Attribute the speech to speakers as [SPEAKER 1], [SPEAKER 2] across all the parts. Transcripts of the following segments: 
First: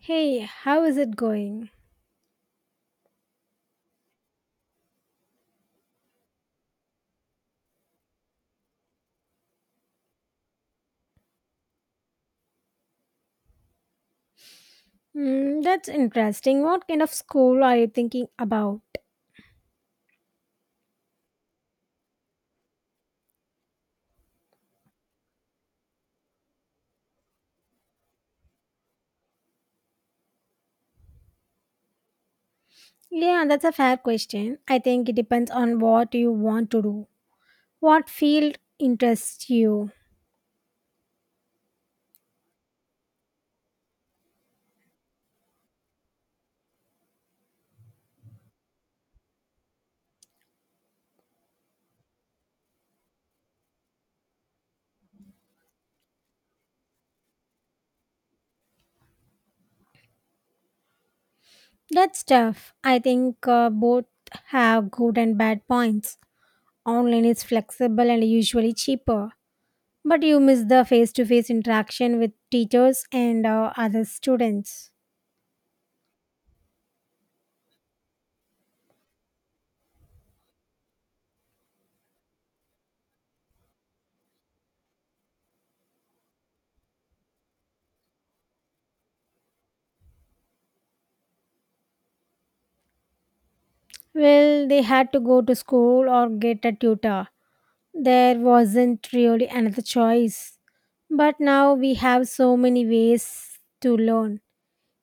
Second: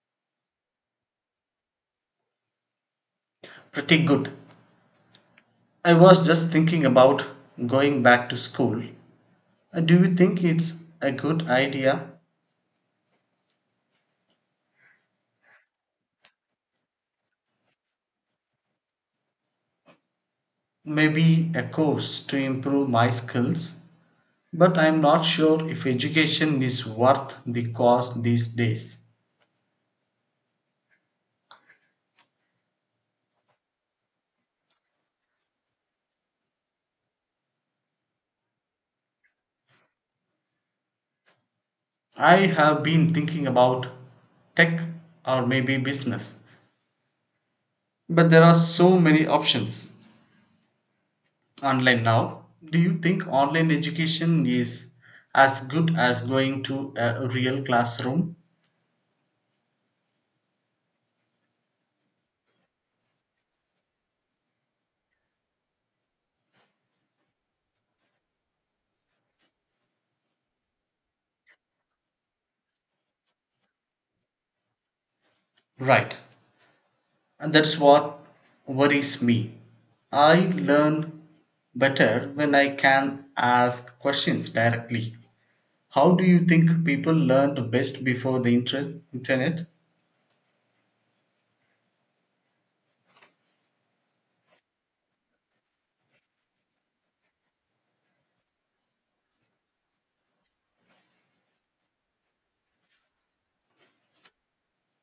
[SPEAKER 1] Hey, how is it going?
[SPEAKER 2] Pretty good. I was just thinking about going back to school. Do you think it's a good idea?
[SPEAKER 1] Hmm, that's interesting. What kind of school are you thinking about?
[SPEAKER 2] Maybe a course to improve my skills, but I'm not sure if education is worth the cost these days.
[SPEAKER 1] Yeah, that's a fair question. I think it depends on what you want to do. What field interests you?
[SPEAKER 2] I have been thinking about tech or maybe business, but there are so many options online now. Do you think online education is as good as going to a real classroom?
[SPEAKER 1] That's tough. I think both have good and bad points. Online is flexible and usually cheaper, but you miss the face to face interaction with teachers and other students.
[SPEAKER 2] Right. And that's what worries me. I learn better when I can ask questions directly. How do you think people learned best before the internet?
[SPEAKER 1] Well, they had to go to school or get a tutor. There wasn't really another choice. But now we have so many ways to learn.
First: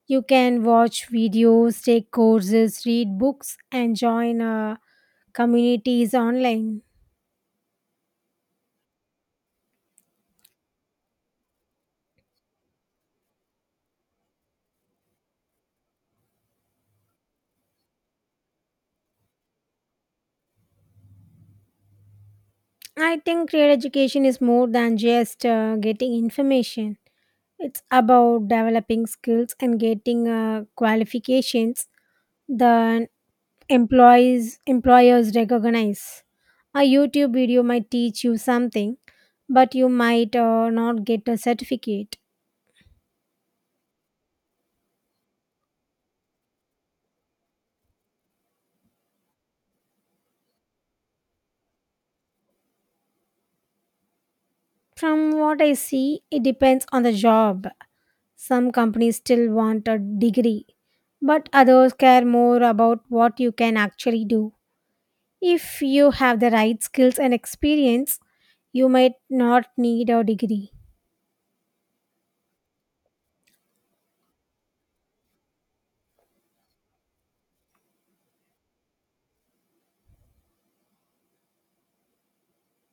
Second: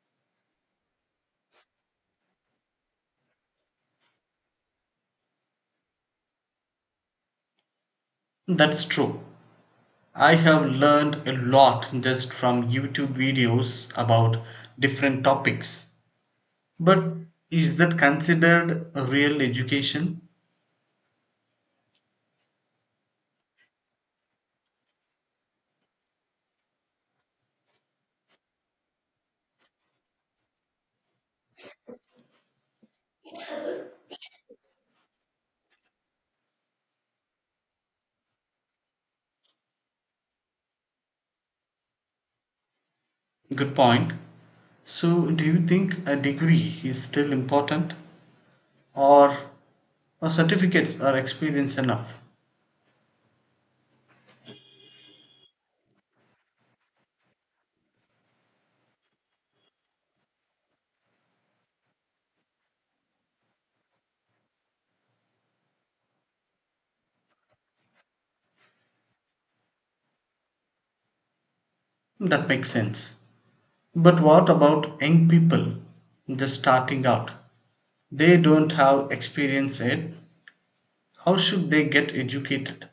[SPEAKER 1] You can watch videos, take courses, read books, and join communities online.
[SPEAKER 2] That's true. I have learned a lot just from YouTube videos about different topics. But is that considered a real education?
[SPEAKER 1] I think real education is more than just getting information. It's about developing skills and getting qualifications than employees employers recognize. A YouTube video might teach you something, but you might not get a certificate.
[SPEAKER 2] Good point. So, do you think a degree is still important? Or, "Oh, certificates are experience enough."
[SPEAKER 1] From what I see, it depends on the job. Some companies still want a degree, but others care more about what you can actually do. If you have the right skills and experience, you might not need a degree.
[SPEAKER 2] That makes sense. But what about young people just starting out? They don't have experience yet. How should they get educated?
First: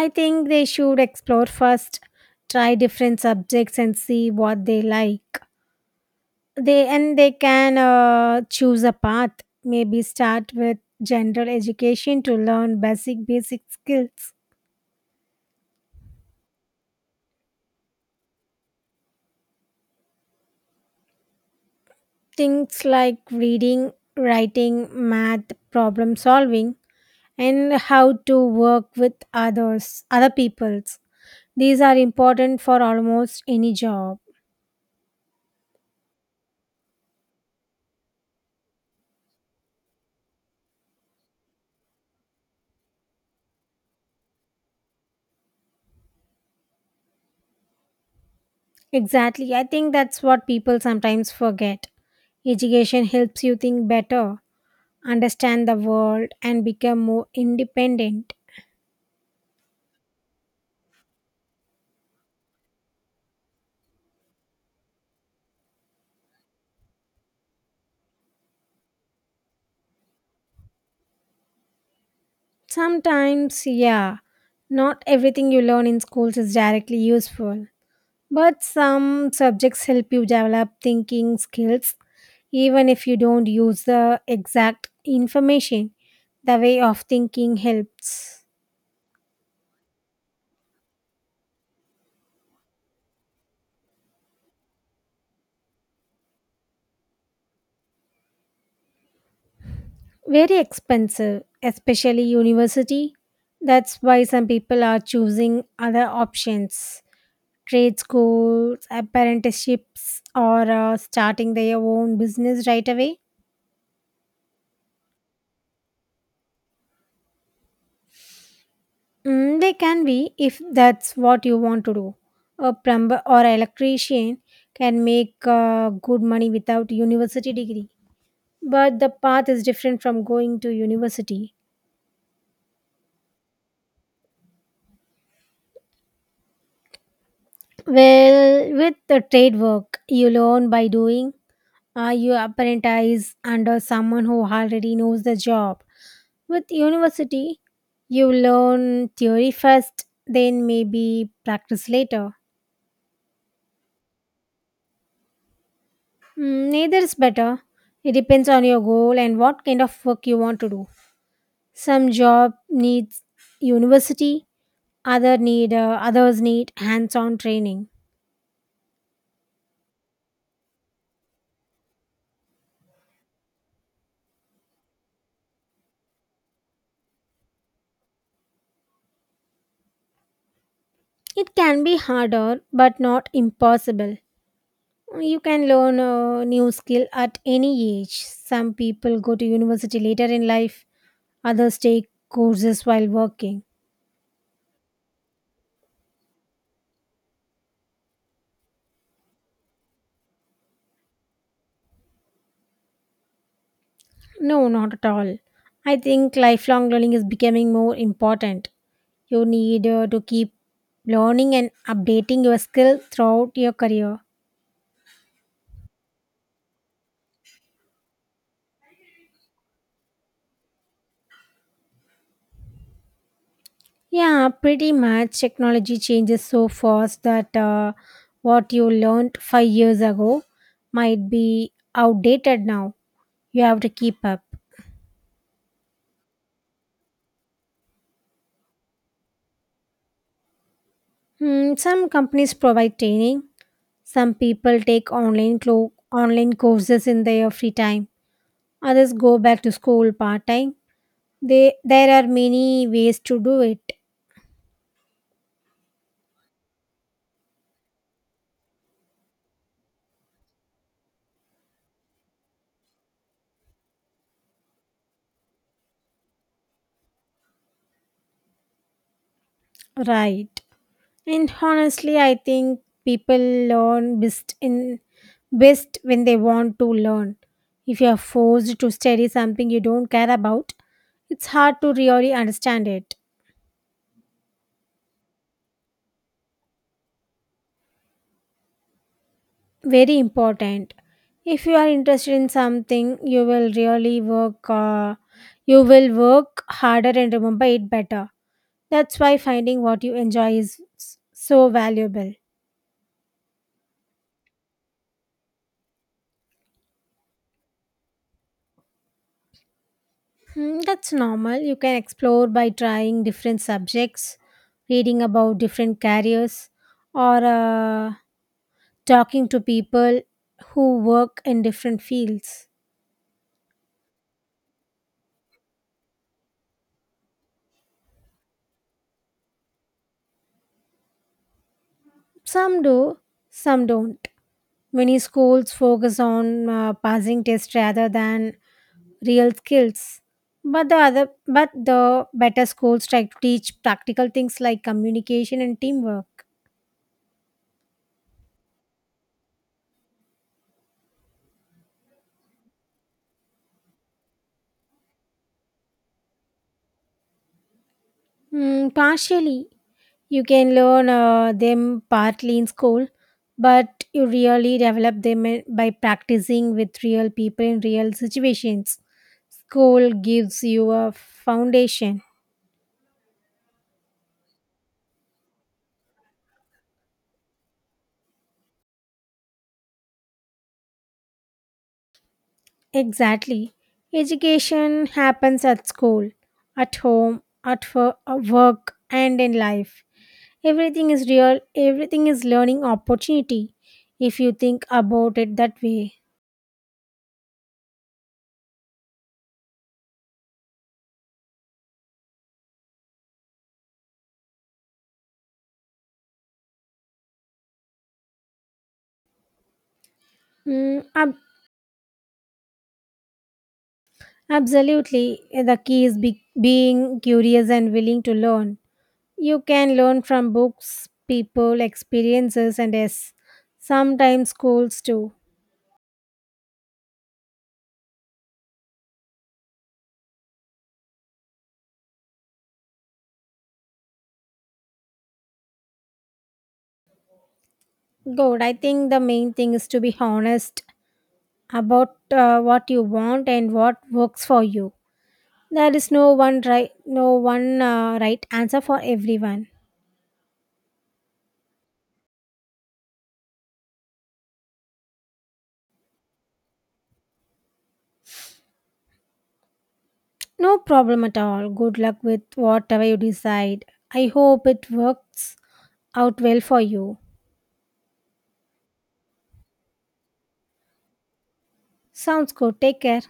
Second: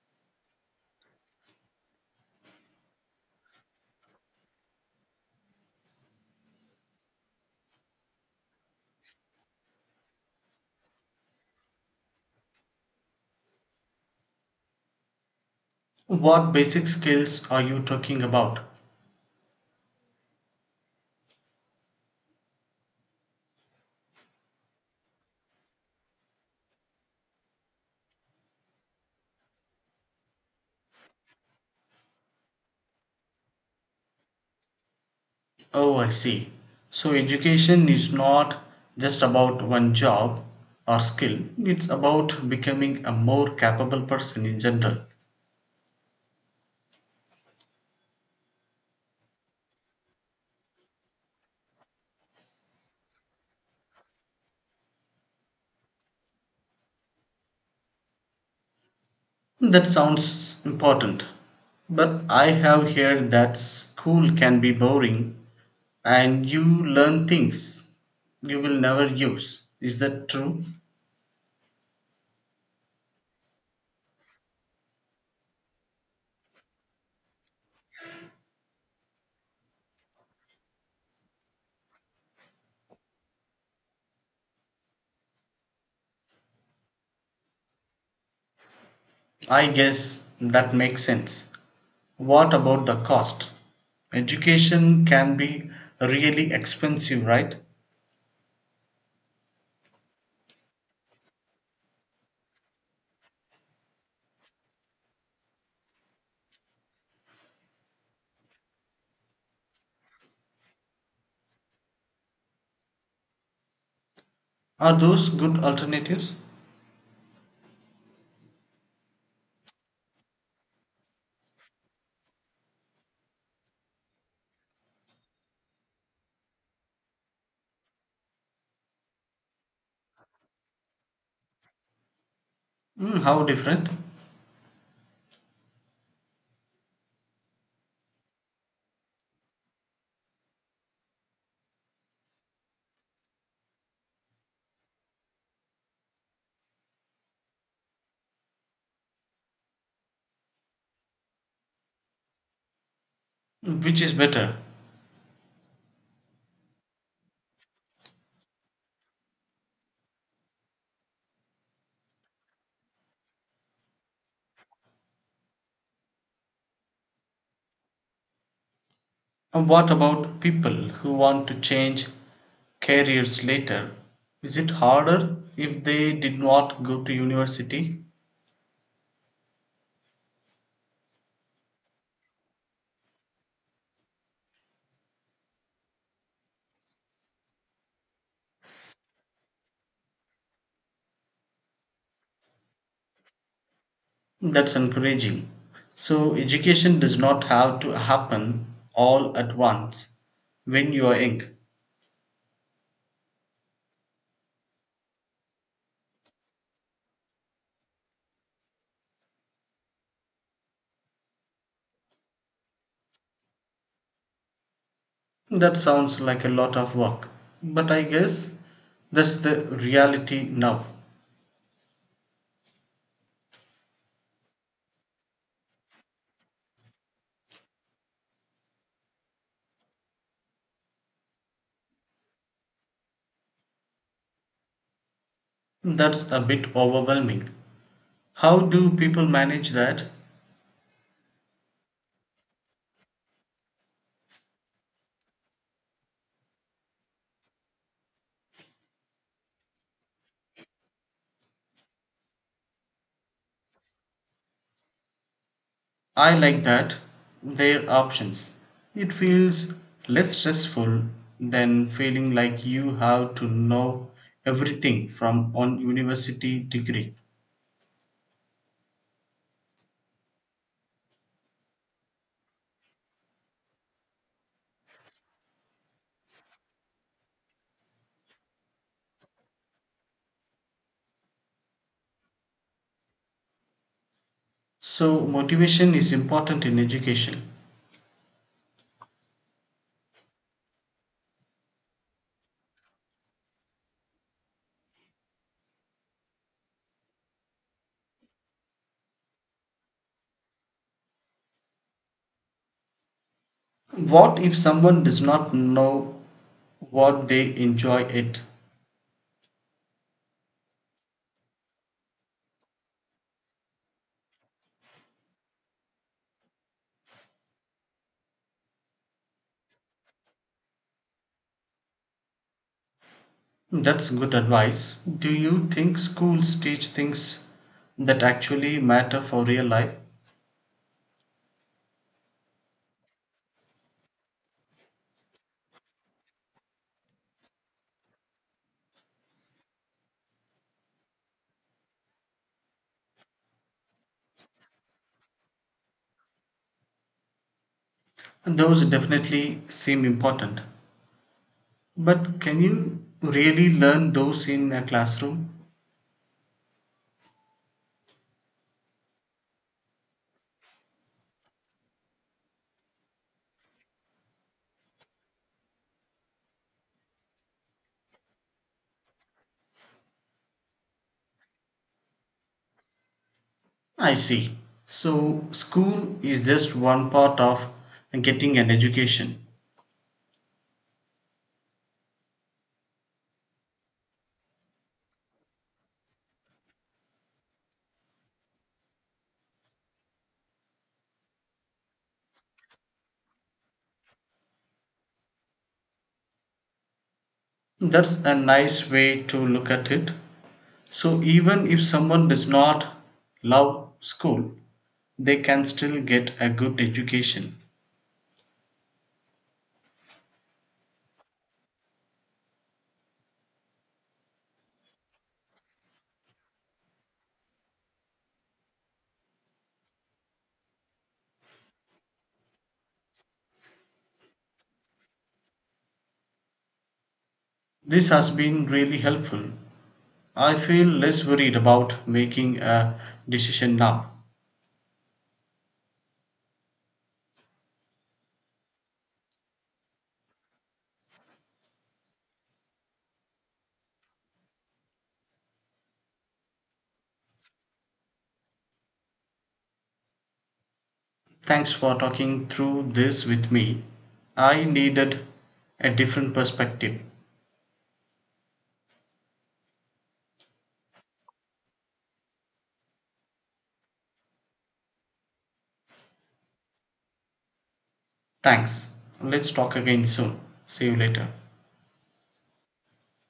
[SPEAKER 1] I think they should explore first, try different subjects and see what they like. They can choose a path. Maybe start with general education to learn basic skills.
[SPEAKER 2] What basic skills are you talking about?
[SPEAKER 1] Things like reading, writing, math, problem solving, and how to work with other peoples. These are important for almost any job.
[SPEAKER 2] Oh, I see. So, education is not just about one job or skill, it's about becoming a more capable person in general.
[SPEAKER 1] Exactly. I think that's what people sometimes forget. Education helps you think better, understand the world, and become more independent.
[SPEAKER 2] That sounds important, but I have heard that school can be boring and you learn things you will never use. Is that true?
[SPEAKER 1] Sometimes, yeah, not everything you learn in schools is directly useful, but some subjects help you develop thinking skills even if you don't use the exact information. The way of thinking helps.
[SPEAKER 2] I guess that makes sense. What about the cost? Education can be really expensive, right?
[SPEAKER 1] Very expensive, especially university. That's why some people are choosing other options, trade schools, apprenticeships, or starting their own business right away.
[SPEAKER 2] Are those good alternatives?
[SPEAKER 1] Mm, they can be if that's what you want to do. A plumber or electrician can make good money without university degree, but the path is different from going to university.
[SPEAKER 2] Hmm, how different?
[SPEAKER 1] Well, with the trade work, you learn by doing. You apprentice under someone who already knows the job. With university, you learn theory first, then maybe practice later.
[SPEAKER 2] Which is better?
[SPEAKER 1] Mm, neither is better. It depends on your goal and what kind of work you want to do. Some job needs university, others need hands-on training.
[SPEAKER 2] And what about people who want to change careers later? Is it harder if they did not go to university?
[SPEAKER 1] It can be harder but not impossible. You can learn a new skill at any age. Some people go to university later in life, others take courses while working.
[SPEAKER 2] That's encouraging. So, education does not have to happen all at once when you are young.
[SPEAKER 1] No, not at all. I think lifelong learning is becoming more important. You need to keep learning and updating your skill throughout your career.
[SPEAKER 2] That sounds like a lot of work, but I guess that's the reality now.
[SPEAKER 1] Yeah, pretty much. Technology changes so fast that what you learned 5 years ago might be outdated now. You have to keep up.
[SPEAKER 2] That's a bit overwhelming. How do people manage that?
[SPEAKER 1] Hmm, some companies provide training. Some people take online courses in their free time. Others go back to school part time. There are many ways to do it
[SPEAKER 2] I like that. Their options. It feels less stressful than feeling like you have to know everything from one university degree.
[SPEAKER 1] right. And honestly, I think people learn best when they want to learn. If you are forced to study something you don't care about, it's hard to really understand it.
[SPEAKER 2] So, motivation is important in education.
[SPEAKER 1] Very important. If you are interested in something, you will really work. You will work harder and remember it better. That's why finding what you enjoy so valuable.
[SPEAKER 2] What if someone does not know what they enjoy it?
[SPEAKER 1] Mm, that's normal. You can explore by trying different subjects, reading about different careers, or talking to people who work in different fields.
[SPEAKER 2] That's good advice. Do you think schools teach things that actually matter for real life?
[SPEAKER 1] Some do, some don't. Many schools focus on passing tests rather than real skills. But the better schools try to teach practical things like communication and teamwork.
[SPEAKER 2] Those definitely seem important. But can you really learn those in a classroom?
[SPEAKER 1] Mm, partially, you can learn them partly in school, but you really develop by practicing with real people in real situations. School gives you a foundation.
[SPEAKER 2] I see. So, school is just one part of getting an education.
[SPEAKER 1] Exactly. Education happens at school, at home, at work, and in life. Everything is real, everything is learning opportunity if you think about it that way.
[SPEAKER 2] That's a nice way to look at it. So, even if someone does not love school, they can still get a good education.
[SPEAKER 1] Mm, ab- Absolutely. The key is being curious and willing to learn. You can learn from books, people, experiences, and yes, sometimes schools too.
[SPEAKER 2] This has been really helpful. I feel less worried about making a decision now.
[SPEAKER 1] Good. I think the main thing is to be honest about what you want and what works for you. There is no one right answer for everyone.
[SPEAKER 2] Thanks for talking through this with me. I needed a different perspective.
[SPEAKER 1] No problem at all. Good luck with whatever you decide. I hope it works out well for you.
[SPEAKER 2] Thanks. Let's talk again soon. See you later.
[SPEAKER 1] Sounds good. Take care.